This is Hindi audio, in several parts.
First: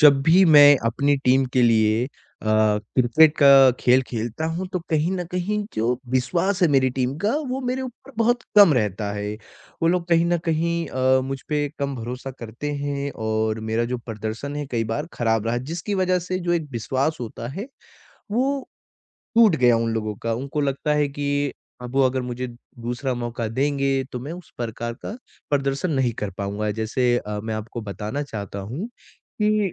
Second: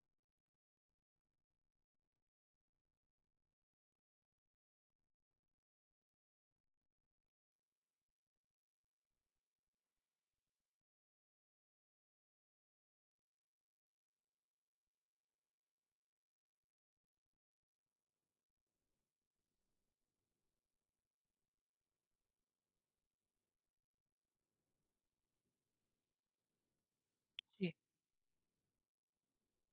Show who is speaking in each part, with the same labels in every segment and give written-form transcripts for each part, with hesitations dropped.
Speaker 1: जब भी मैं अपनी टीम के लिए क्रिकेट का खेल खेलता हूँ तो कहीं न कहीं जो विश्वास है मेरी टीम का वो मेरे ऊपर बहुत कम रहता है। वो लोग कहीं न कहीं मुझ पे कम भरोसा करते हैं, और मेरा जो प्रदर्शन है कई बार खराब रहा, जिसकी वज़ह से जो एक विश्वास होता है, वो टूट गया उन लोगों का। उनको लगता है कि अब वो अगर मुझे दूसरा मौका देंगे तो मैं उस प्रकार का प्रदर्शन नहीं कर पाऊँगा। जैसे मैं
Speaker 2: जी,
Speaker 1: आपको बताना चाहता हूँ कि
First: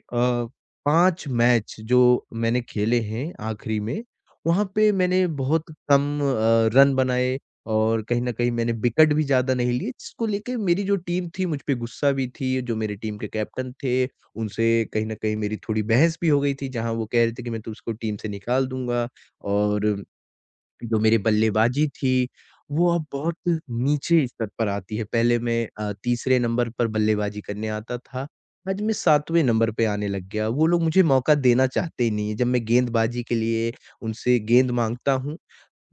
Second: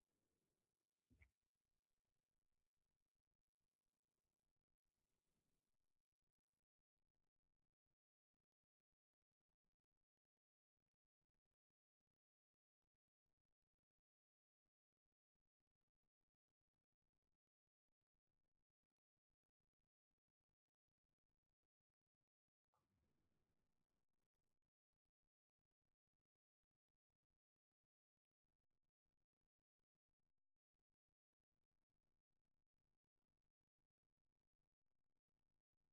Speaker 1: 5 मैच जो मैंने खेले हैं आखिरी में, वहाँ पे मैंने बहुत कम रन बनाए, और कहीं न कहीं मैंने विकेट भी ज़्यादा नहीं लिए, जिसको लेके मेरी जो टीम थी मुझ पे गुस्सा भी थी। जो मेरे टीम के कैप्टन थे, उनसे कहीं न कहीं मेरी थोड़ी बहस भी हो गई थी, जहाँ वो कह रहे थे कि मैं तो उसको टीम से निकाल दूँगा। और जो मेरी बल्लेबाज़ी थी, वो अब बहुत नीचे स्तर पर आती है। पहले मैं तीसरे नंबर पर बल्लेबाज़ी करने आता था, आज मैं 7वें नंबर पे आने लग गया। वो लोग मुझे मौका देना चाहते ही नहीं है। जब मैं गेंदबाज़ी के लिए उनसे गेंद माँगता हूँ,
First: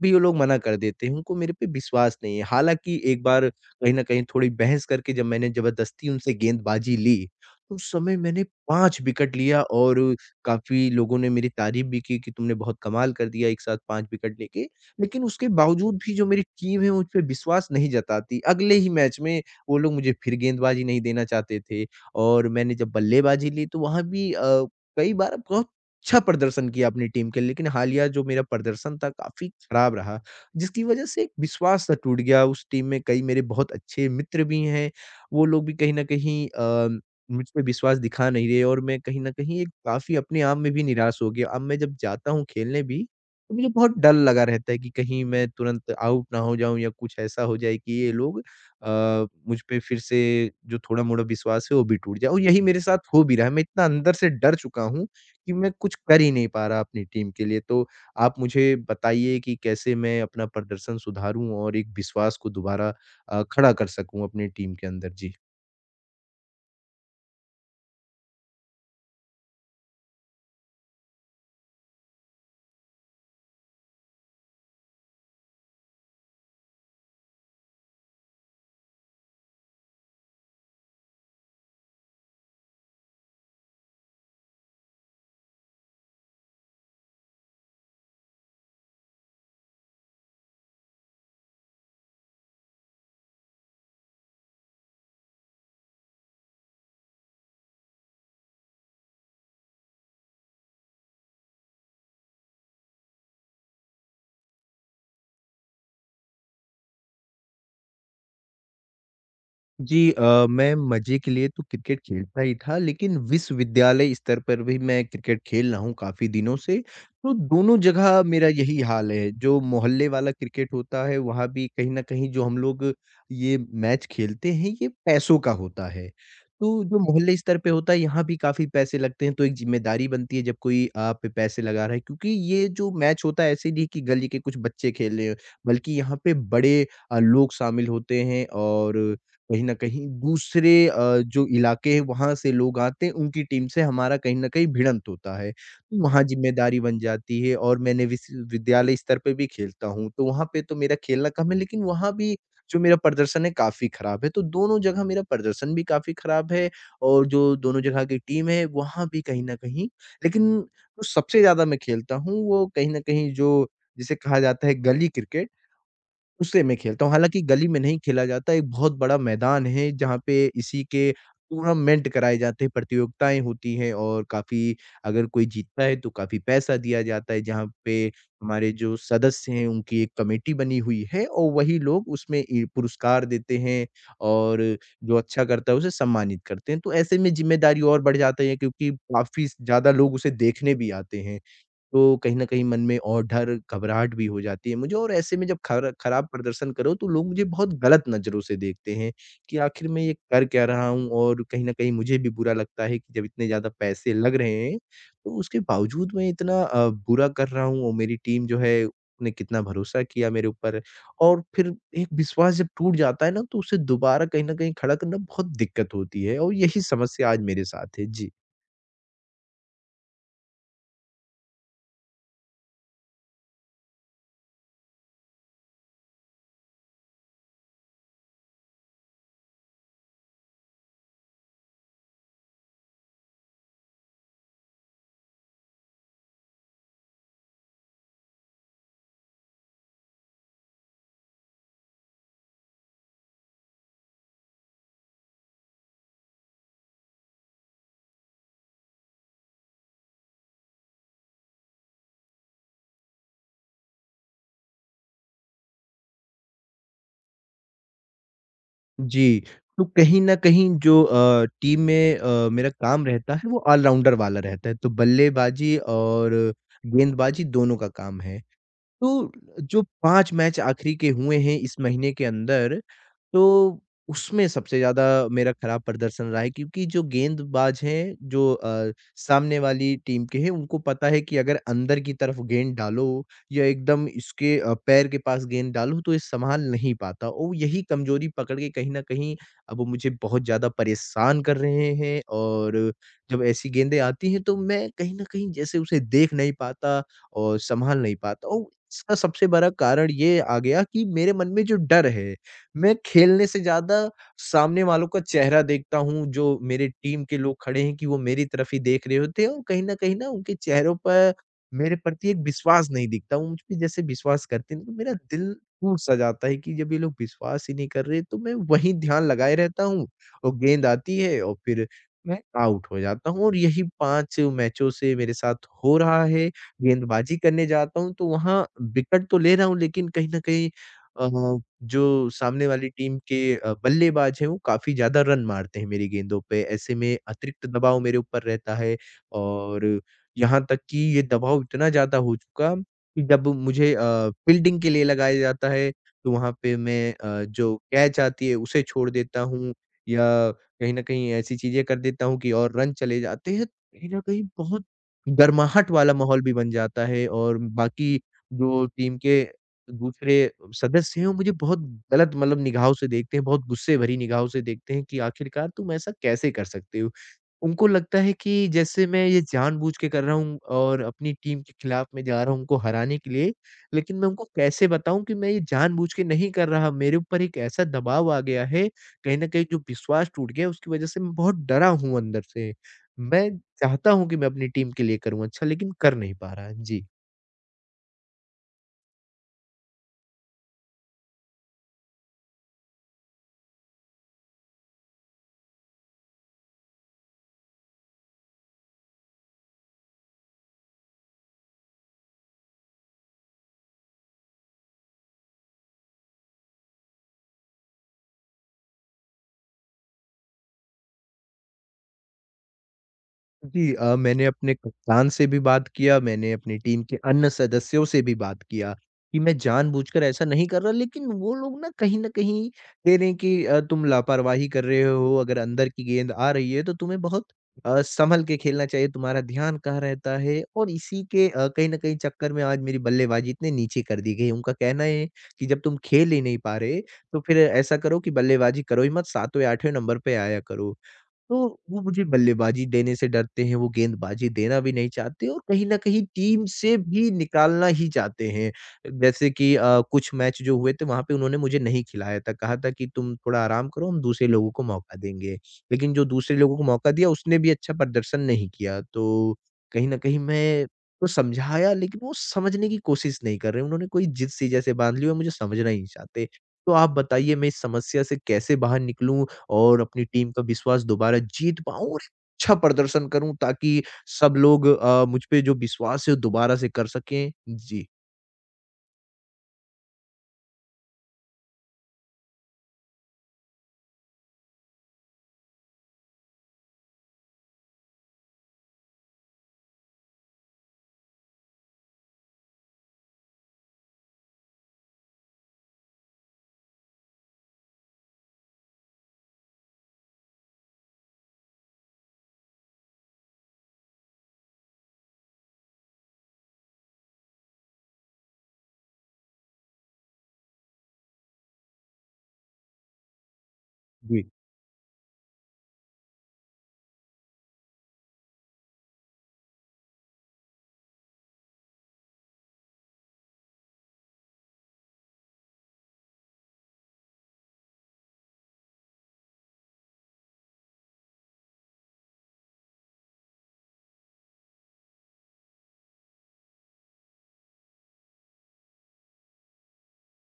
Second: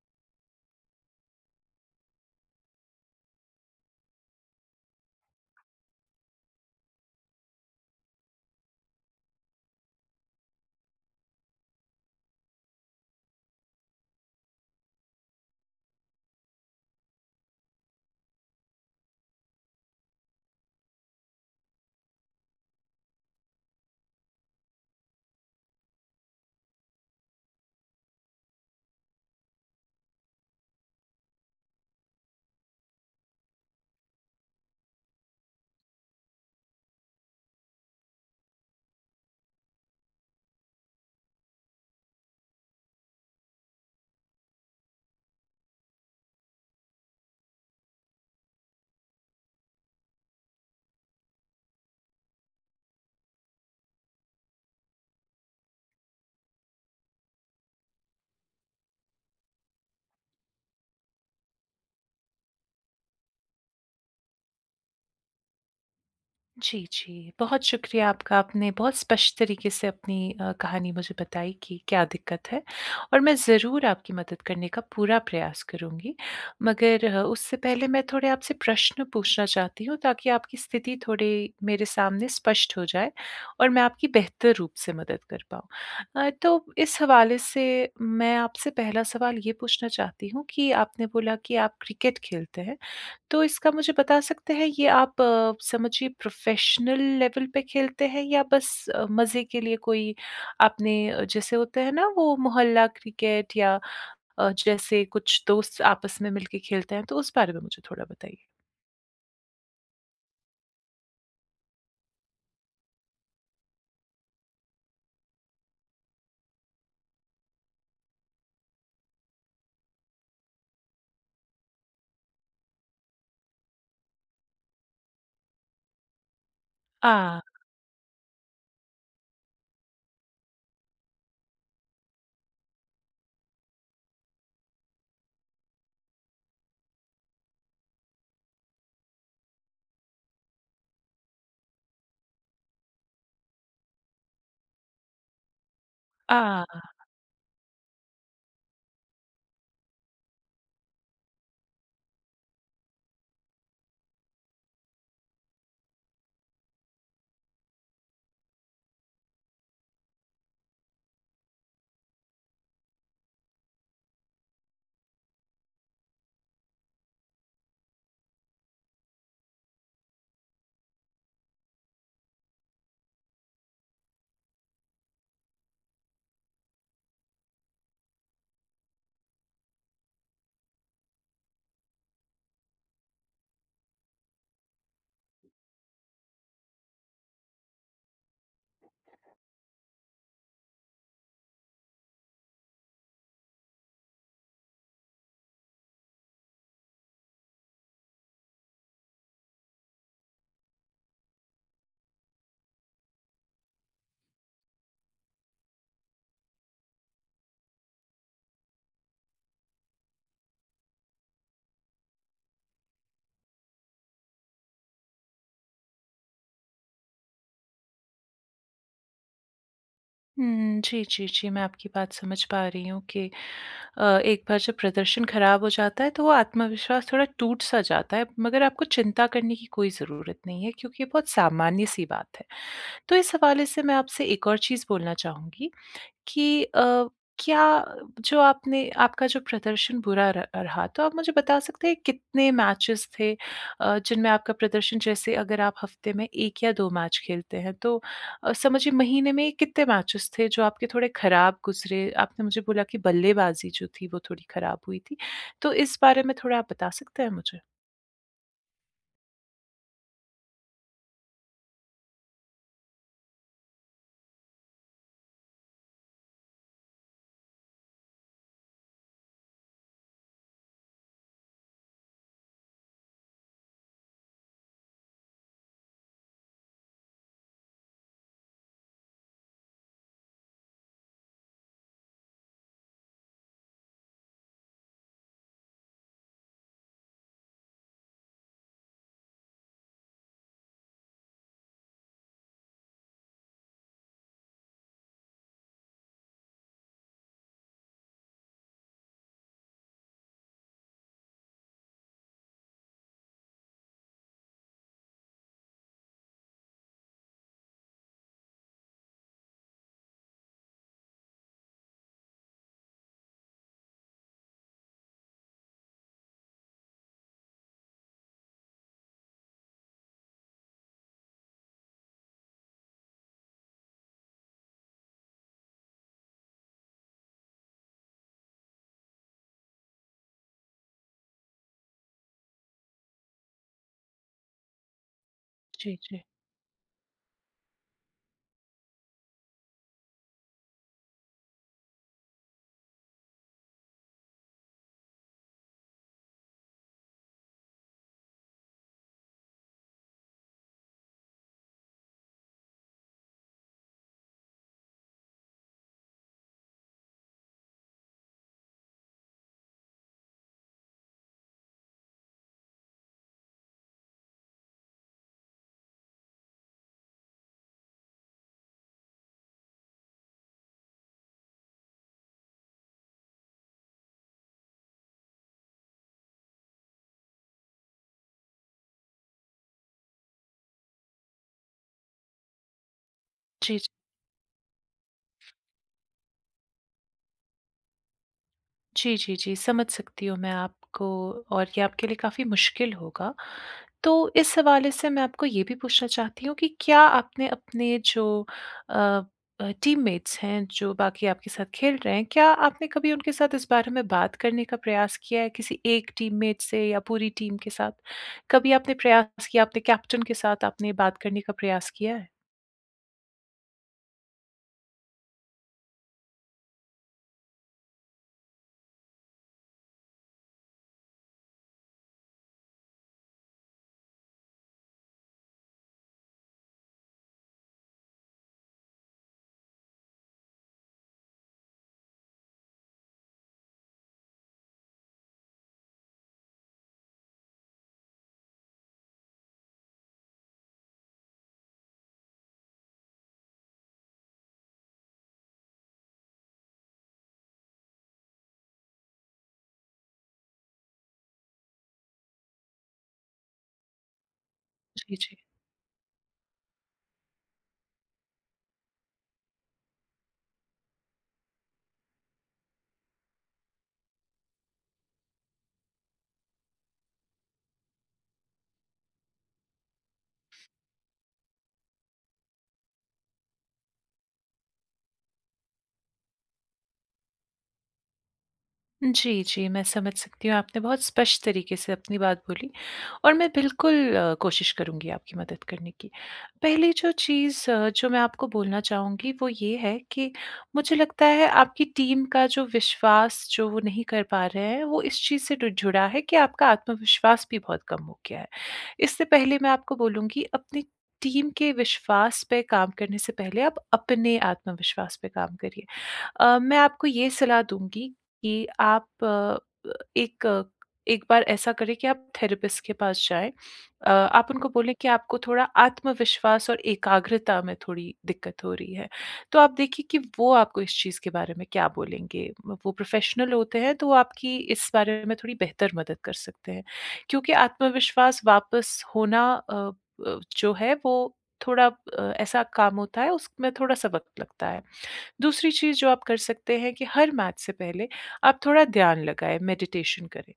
Speaker 1: भी वो लोग मना कर देते हैं, उनको मेरे पे विश्वास नहीं है। हालाँकि एक बार कहीं न कहीं थोड़ी बहस करके जब मैंने ज़बरदस्ती उनसे गेंदबाज़ी ली, तो उस समय मैंने 5 विकेट लिया, और काफ़ी लोगों ने मेरी तारीफ़ भी की कि तुमने बहुत कमाल कर दिया एक साथ 5 विकेट लेके। लेकिन उसके बावजूद भी जो मेरी टीम है मुझ पे विश्वास नहीं जताती। अगले ही मैच में वो लोग मुझे फिर गेंदबाज़ी नहीं देना चाहते थे, और मैंने जब बल्लेबाज़ी ली तो वहाँ भी कई बार बहुत अच्छा प्रदर्शन किया अपनी टीम के लिए, लेकिन हालिया जो मेरा प्रदर्शन था काफ़ी खराब रहा, जिसकी वज़ह से एक विश्वास सा टूट गया। उस टीम में कई मेरे बहुत अच्छे मित्र भी हैं, वो लोग भी कहीं न कहीं मुझ पे विश्वास दिखा नहीं रहे, और मैं कहीं न कहीं एक काफ़ी अपने आप में भी निराश हो गया। अब मैं जब जाता हूँ खेलने भी, तो मुझे बहुत डर लगा रहता है कि कहीं मैं तुरंत आउट ना हो जाऊँ, या कुछ ऐसा हो जाए कि ये लोग मुझ पे फिर से जो थोड़ा-मोड़ा विश्वास है, वो भी टूट जाए, और यही मेरे साथ हो भी रहा है। मैं इतना अंदर से डर चुका हूँ कि मैं कुछ कर ही नहीं पा रहा अपनी टीम के लिए। तो आप मुझे बताइए कि कैसे मैं अपना प्रदर्शन सुधारूँ और एक विश्वास को दोबारा खड़ा कर सकूँ अपनी टीम के अंदर? जी।
Speaker 2: जी, जी। बहुत शुक्रिया आपका, आपने बहुत स्पष्ट तरीके से अपनी कहानी मुझे बताई कि क्या दिक्कत है और मैं ज़रूर आपकी मदद करने का पूरा प्रयास करूँगी। मगर उससे पहले मैं थोड़े आपसे प्रश्न पूछना चाहती हूँ ताकि आपकी स्थिति थोड़ी मेरे सामने स्पष्ट हो जाए और मैं आपकी बेहतर रूप से मदद कर पाऊँ। तो इस हवाले से मैं आपसे पहला सवाल ये पूछना चाहती हूँ कि आपने बोला कि आप क्रिकेट खेलते हैं। तो इसका मुझे बता सकते हैं ये आप समझिए प्रोफेशनल लेवल पे खेलते हैं या बस मज़े के लिए कोई आपने जैसे होते हैं ना वो मोहल्ला क्रिकेट या जैसे कुछ दोस्त आपस में मिलके खेलते हैं तो उस बारे में मुझे थोड़ा बताइए?
Speaker 1: जी, मैं मज़े के लिए तो क्रिकेट खेलता ही था, लेकिन विश्वविद्यालय स्तर पर भी मैं क्रिकेट खेल रहा हूँ काफ़ी दिनों से। तो दोनों जगह मेरा यही हाल है, जो मोहल्ले वाला क्रिकेट होता है, वहाँ भी कहीं न कहीं जो हम लोग ये मैच खेलते हैं, ये पैसों का होता है। तो जो मोहल्ले
Speaker 2: आ
Speaker 1: स्तर पे होता है, यहाँ भी काफ़ी पैसे लगते हैं, तो एक ज़िम्मेदारी बनती है जब कोई आप पे पैसे लगा रहा है। क्योंकि ये जो मैच होता है, ऐसे नहीं कि गली के कुछ बच्चे खेल रहे हैं, बल्कि यहाँ पे बड़े लोग शामिल होते हैं, और कहीं न कहीं दूसरे जो इलाके हैं वहाँ से लोग आते हैं, उनकी टीम से हमारा कहीं न कहीं भिड़ंत होता है। तो वहाँ
Speaker 2: आ
Speaker 1: जिम्मेदारी बन जाती है, और मैंने विश्वविद्यालय स्तर पे भी खेलता हूँ, तो वहाँ पे तो मेरा खेलना कम है, लेकिन वहाँ भी जो मेरा प्रदर्शन है काफ़ी खराब है। तो दोनों जगह मेरा प्रदर्शन भी काफ़ी खराब है, और जो दोनों जगह की टीम है वहाँ भी कहीं न कहीं, लेकिन जो सबसे ज़्यादा मैं खेलता हूँ वो कहीं न कहीं जो जिसे कहा जाता है गली क्रिकेट, उसे मैं खेलता हूँ। हालाँकि गली में नहीं खेला जाता, एक बहुत बड़ा मैदान है जहाँ पे इसी के टूर्नामेंट कराए जाते हैं, प्रतियोगिताएँ होती हैं, और काफ़ी अगर कोई जीतता है तो काफ़ी पैसा दिया जाता है, जहाँ पे हमारे जो सदस्य हैं उनकी एक कमेटी बनी हुई है, और वही लोग उसमें इ पुरस्कार देते हैं, और जो अच्छा करता है उसे सम्मानित करते हैं। तो ऐसे में ज़िम्मेदारी और बढ़ जाती है, क्योंकि काफ़ी ज़्यादा लोग उसे देखने भी आते हैं। तो कहीं न कहीं मन में और डर, घबराहट भी हो जाती है मुझे, और ऐसे में जब खर खराब प्रदर्शन करो तो लोग मुझे बहुत गलत नज़रों से देखते हैं कि आखिर मैं ये कर क्या रहा हूँ, और कहीं न कहीं मुझे भी बुरा लगता है कि जब इतने ज़्यादा पैसे लग रहे हैं, तो उसके बावजूद मैं इतना बुरा कर रहा हूँ, और मेरी टीम जो है ने कितना भरोसा किया मेरे ऊपर, और फिर एक विश्वास जब टूट जाता है ना, तो उसे दोबारा कहीं न कहीं खड़ा करना बहुत दिक्कत होती है, और यही समस्या आज मेरे साथ है। जी।
Speaker 2: हुँ, जी, जी, जी, मैं आपकी बात समझ पा रही हूँ कि एक बार जब प्रदर्शन खराब हो जाता है तो वो आत्मविश्वास थोड़ा टूट-सा जाता है, मगर आपको चिंता करने की कोई ज़रूरत नहीं है क्योंकि ये बहुत सामान्य-सी बात है। तो इस हवाले से मैं आपसे एक और चीज़ बोलना चाहूँगी कि क्या जो आपने आपका जो प्रदर्शन बुरा र रहा, तो आप मुझे बता सकते हैं कितने मैचेज़ थे जिनमें आपका प्रदर्शन जैसे अगर आप हफ़्ते में 1 या 2 मैच खेलते हैं, तो समझिए महीने में कितने मैचेज़ थे जो आपके थोड़े ख़राब गुज़रे? आपने मुझे बोला कि बल्लेबाज़ी जो थी वो थोड़ी ख़राब हुई थी, तो इस बारे में थोड़ा आप बता सकते हैं मुझे?
Speaker 1: जी, तो कहीं न कहीं जो टीम में मेरा काम रहता है वो ऑल-राउंडर वाला रहता है, तो बल्लेबाज़ी और गेंदबाज़ी दोनों का काम है। तो जो 5 मैच आखिरी के हुए हैं इस महीने के अंदर, तो उसमें सबसे ज़्यादा मेरा खराब प्रदर्शन रहा है, क्योंकि जो गेंदबाज़ हैं, जो सामने वाली टीम के हैं, उनको पता है कि अगर अंदर की तरफ गेंद डालो या एकदम इसके पैर के पास गेंद डालो तो ये सँभाल नहीं पाता, और यही कमज़ोरी पकड़ के कहीं न कहीं अब वो मुझे बहुत ज़्यादा परेशान कर रहे हैं, और जब ऐसी गेंदें आती हैं, तो मैं कहीं न कहीं जैसे उसे देख नहीं पाता और सँभाल नहीं पाता हूँ। इसका सबसे बड़ा कारण ये आ गया कि मेरे मन में जो डर है, मैं खेलने से ज़्यादा सामने वालों का चेहरा देखता हूँ, जो मेरे टीम के लोग खड़े हैं कि वो मेरी तरफ ही देख रहे होते हैं, और कहीं न कहीं ना उनके चेहरों पर मेरे प्रति एक विश्वास नहीं दिखता। वो मुझ पे जैसे विश्वास करते नहीं, तो मेरा दिल टूट-सा जाता है कि जब ये लोग विश्वास ही नहीं कर रहे, तो मैं वहीं ध्यान लगाए रहता हूँ, और गेंद आती है और फिर मैं आउट हो जाता हूँ, और यही 5 मैचों से मेरे साथ हो रहा है। गेंदबाज़ी करने जाता हूँ, तो वहाँ विकेट तो ले रहा हूँ, लेकिन कहीं न कहीं जो सामने वाली टीम के बल्लेबाज़ हैं, वो काफ़ी ज़्यादा रन मारते हैं
Speaker 2: जी,
Speaker 1: मेरी
Speaker 2: जी।
Speaker 1: गेंदों पे। ऐसे में अतिरिक्त दबाव मेरे ऊपर रहता है, और यहाँ तक कि ये दबाव इतना ज़्यादा हो चुका कि जब मुझे फ़ील्डिंग के लिए लगाया जाता है, तो वहाँ पे मैं जो कैच आती है, उसे छोड़ देता हूँ, या कहीं न कहीं ऐसी चीज़ें कर देता हूँ कि और रन चले जाते हैं। कहीं न कहीं बहुत गर्माहट वाला माहौल भी बन जाता है, और बाकी जो टीम के दूसरे सदस्य हैं, वो मुझे बहुत गलत मतलब निगाहों से देखते हैं, बहुत गुस्से भरी निगाहों से देखते हैं कि आखिरकार तुम ऐसा कैसे कर सकते हो? उनको लगता है कि जैसे मैं ये जानबूझ के कर रहा हूँ, और अपनी टीम के खिलाफ मैं जा रहा हूँ उनको हराने के लिए, लेकिन मैं उनको कैसे बताऊँ कि मैं ये जानबूझ के नहीं कर रहा, मेरे ऊपर एक ऐसा दबाव आ गया है, कहीं न कहीं जो विश्वास टूट गया है उसकी वज़ह से मैं बहुत डरा हूँ अंदर से। मैं
Speaker 2: जी, जी।
Speaker 1: चाहता हूँ कि मैं अपनी टीम के लिए करूँ अच्छा, लेकिन कर नहीं पा रहा। जी।
Speaker 2: जी, जी, जी, समझ सकती हूँ मैं आपको और ये आपके लिए काफ़ी मुश्किल होगा। तो इस हवाले से मैं आपको ये भी पूछना चाहती हूँ कि क्या आपने अपने जो अ टीममेट्स हैं, जो बाकी आपके साथ खेल रहे हैं, क्या आपने कभी उनके साथ इस बारे में बात करने का प्रयास किया है किसी एक टीममेट से या पूरी टीम के साथ? कभी आपने प्रयास किया, आपने कैप्टन के साथ आपने बात करने का प्रयास किया है?
Speaker 1: जी, मैंने अपने कप्तान से भी बात किया, मैंने अपनी टीम के अन्य सदस्यों से भी बात किया, कि मैं जानबूझकर ऐसा नहीं कर रहा, लेकिन वो लोग ना कहीं न कहीं कह रहे हैं कि तुम लापरवाही कर रहे हो, अगर अंदर की गेंद आ रही है तो तुम्हें बहुत सँभल के खेलना चाहिए, तुम्हारा ध्यान कहाँ रहता है? और इसी के कहीं न कहीं चक्कर में आज मेरी बल्लेबाज़ी इतने नीचे कर दी गई है। उनका कहना है कि जब तुम खेल ही नहीं पा रहे, तो फिर ऐसा करो कि बल्लेबाज़ी करो ही मत, 7वें 8वें नंबर पे आया करो। तो वो मुझे बल्लेबाजी देने से डरते हैं, वो गेंदबाजी देना भी नहीं चाहते, और कहीं न कहीं टीम से भी निकालना ही चाहते हैं। जैसे कि कुछ मैच जो हुए थे वहाँ पे उन्होंने मुझे नहीं खिलाया था, कहा था कि तुम थोड़ा आराम करो, हम दूसरे लोगों को
Speaker 2: जी,
Speaker 1: मौका
Speaker 2: जी।
Speaker 1: देंगे। लेकिन जो दूसरे लोगों को मौका दिया उसने भी अच्छा प्रदर्शन नहीं किया। तो कहीं न कहीं मैं को समझाया, लेकिन वो समझने की कोशिश नहीं कर रहे, उन्होंने कोई जिद-सी जैसे बाँध ली और मुझे समझना ही नहीं चाहते। तो आप बताइए मैं इस समस्या से कैसे बाहर निकलूँ? और अपनी टीम का विश्वास दोबारा जीत पाऊँ और अच्छा प्रदर्शन करूँ, ताकि सब लोग मुझ पे जो विश्वास है वो दोबारा से कर सकें। जी,
Speaker 2: जी, जी, मैं समझ सकती हूँ, आपने बहुत स्पष्ट तरीके से अपनी बात बोली और मैं बिल्कुल कोशिश करूँगी आपकी मदद करने की। पहली जो चीज़ जो मैं आपको बोलना चाहूँगी वो ये है कि मुझे लगता है आपकी टीम का जो विश्वास जो वो नहीं कर पा रहे हैं, वो इस चीज़ से डु जुड़ा है कि आपका आत्मविश्वास भी बहुत कम हो गया है। इससे पहले मैं आपको बोलूँगी अपनी टीम के विश्वास पे काम करने से पहले आप अपने आत्मविश्वास पे काम करिए। मैं आपको ये सलाह दूँगी कि आप एक अ, एक बार ऐसा करें कि आप थेरेपिस्ट के पास जाएँ। आप
Speaker 1: जी,
Speaker 2: उनको बोलें कि आपको थोड़ा आत्मविश्वास और एकाग्रता में थोड़ी दिक्कत हो रही है। तो आप देखिए कि वो आपको इस चीज़ के बारे में क्या बोलेंगे। वो प्रोफ़ेशनल होते हैं तो वो आपकी इस बारे में थोड़ी बेहतर मदद कर सकते हैं। क्योंकि आत्मविश्वास वापस होना जो है वो थोड़ा ऐसा काम होता है उसमें थोड़ा-सा वक़्त लगता है। दूसरी चीज़ जो आप कर सकते हैं कि हर मैच से पहले आप थोड़ा ध्यान लगाएँ, मेडिटेशन करें।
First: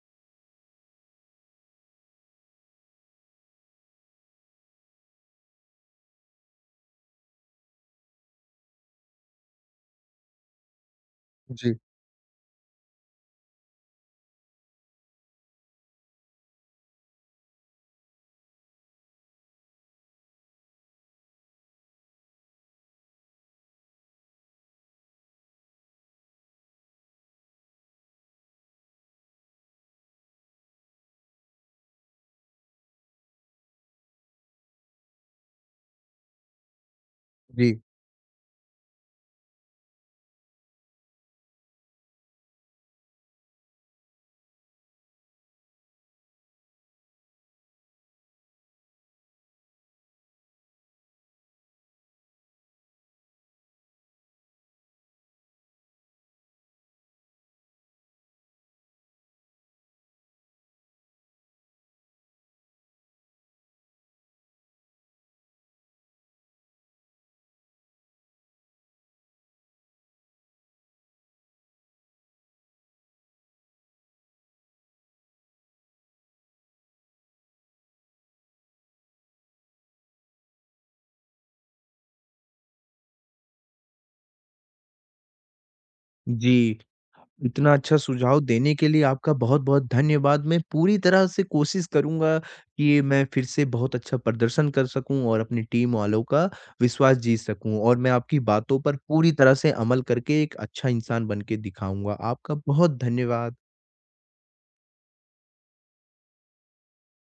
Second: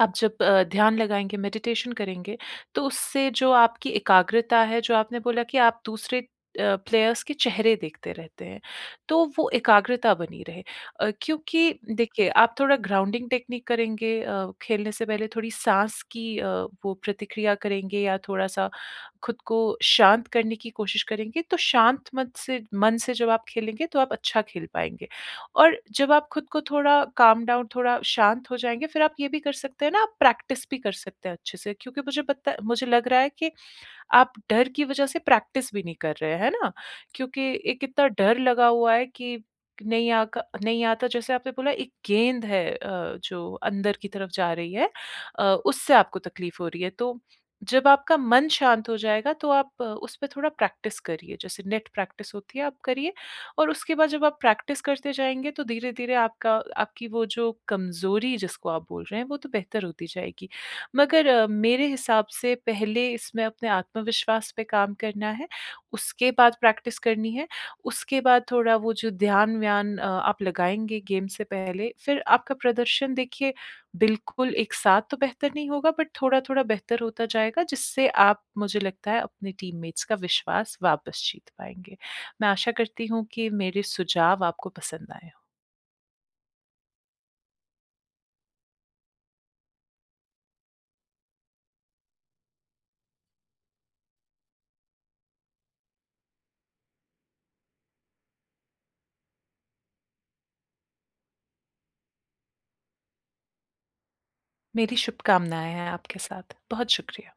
Speaker 2: आप जब ध्यान लगाएँगे, मेडिटेशन करेंगे, तो उससे जो आपकी एकाग्रता है, जो आपने बोला कि आप दूसरे प्लेयर्स के चेहरे देखते रहते हैं, तो वो एकाग्रता बनी रहे। क्योंकि
Speaker 1: जी,
Speaker 2: देखिए, आप थोड़ा ग्राउंडिंग टेक्नीक करेंगे खेलने से पहले थोड़ी साँस की वो प्रतिक्रिया करेंगे या थोड़ा-सा खुद को शांत करने की कोशिश करेंगे, तो शांत मन से जब आप खेलेंगे, तो आप अच्छा खेल पाएँगे। और जब आप खुद को थोड़ा काम डाउन थोड़ा शांत हो जाएँगे, फिर आप ये भी कर सकते हैं ना, आप प्रैक्टिस भी कर सकते हैं अच्छे से क्योंकि मुझे पता मुझे लग रहा है कि आप डर की वजह से प्रैक्टिस भी नहीं कर रहे, हैं, है ना? क्योंकि
Speaker 1: जी,
Speaker 2: एक इतना डर लगा हुआ है कि नहीं आता जैसे आपने बोला एक गेंद है जो अंदर की तरफ जा रही है उससे आपको तकलीफ हो रही है। तो जब आपका मन शांत हो जाएगा तो आप उस पे थोड़ा प्रैक्टिस करिए, जैसे नेट प्रैक्टिस होती है आप करिए और उसके बाद जब आप प्रैक्टिस करते जाएँगे तो धीरे-धीरे आपका आपकी वो जो कमज़ोरी जिसको आप बोल रहे हैं वो तो बेहतर होती जाएगी। मगर मेरे हिसाब से पहले इसमें अपने आत्मविश्वास पे काम करना है, उसके बाद प्रैक्टिस करनी है, उसके बाद थोड़ा वो जो ध्यान-व्यान आप लगाएँगे गेम से पहले, फिर आपका प्रदर्शन देखिए बिल्कुल एक साथ तो बेहतर नहीं होगा बट थोड़ा-थोड़ा बेहतर होता जाएगा जिससे आप मुझे लगता है अपने टीममेट्स का विश्वास वापस जीत पाएँगे। मैं आशा करती हूँ कि मेरे सुझाव आपको पसंद आए हों।
Speaker 1: जी। इतना अच्छा सुझाव देने के लिए आपका बहुत-बहुत धन्यवाद। मैं पूरी तरह से कोशिश करूँगा कि मैं फिर से बहुत अच्छा प्रदर्शन कर सकूँ और अपनी टीम वालों का विश्वास जीत सकूँ, और मैं आपकी बातों पर पूरी तरह से अमल करके एक अच्छा इंसान बन के दिखाऊँगा। आपका बहुत धन्यवाद।
Speaker 2: मेरी शुभकामनाएँ हैं आपके साथ। बहुत शुक्रिया।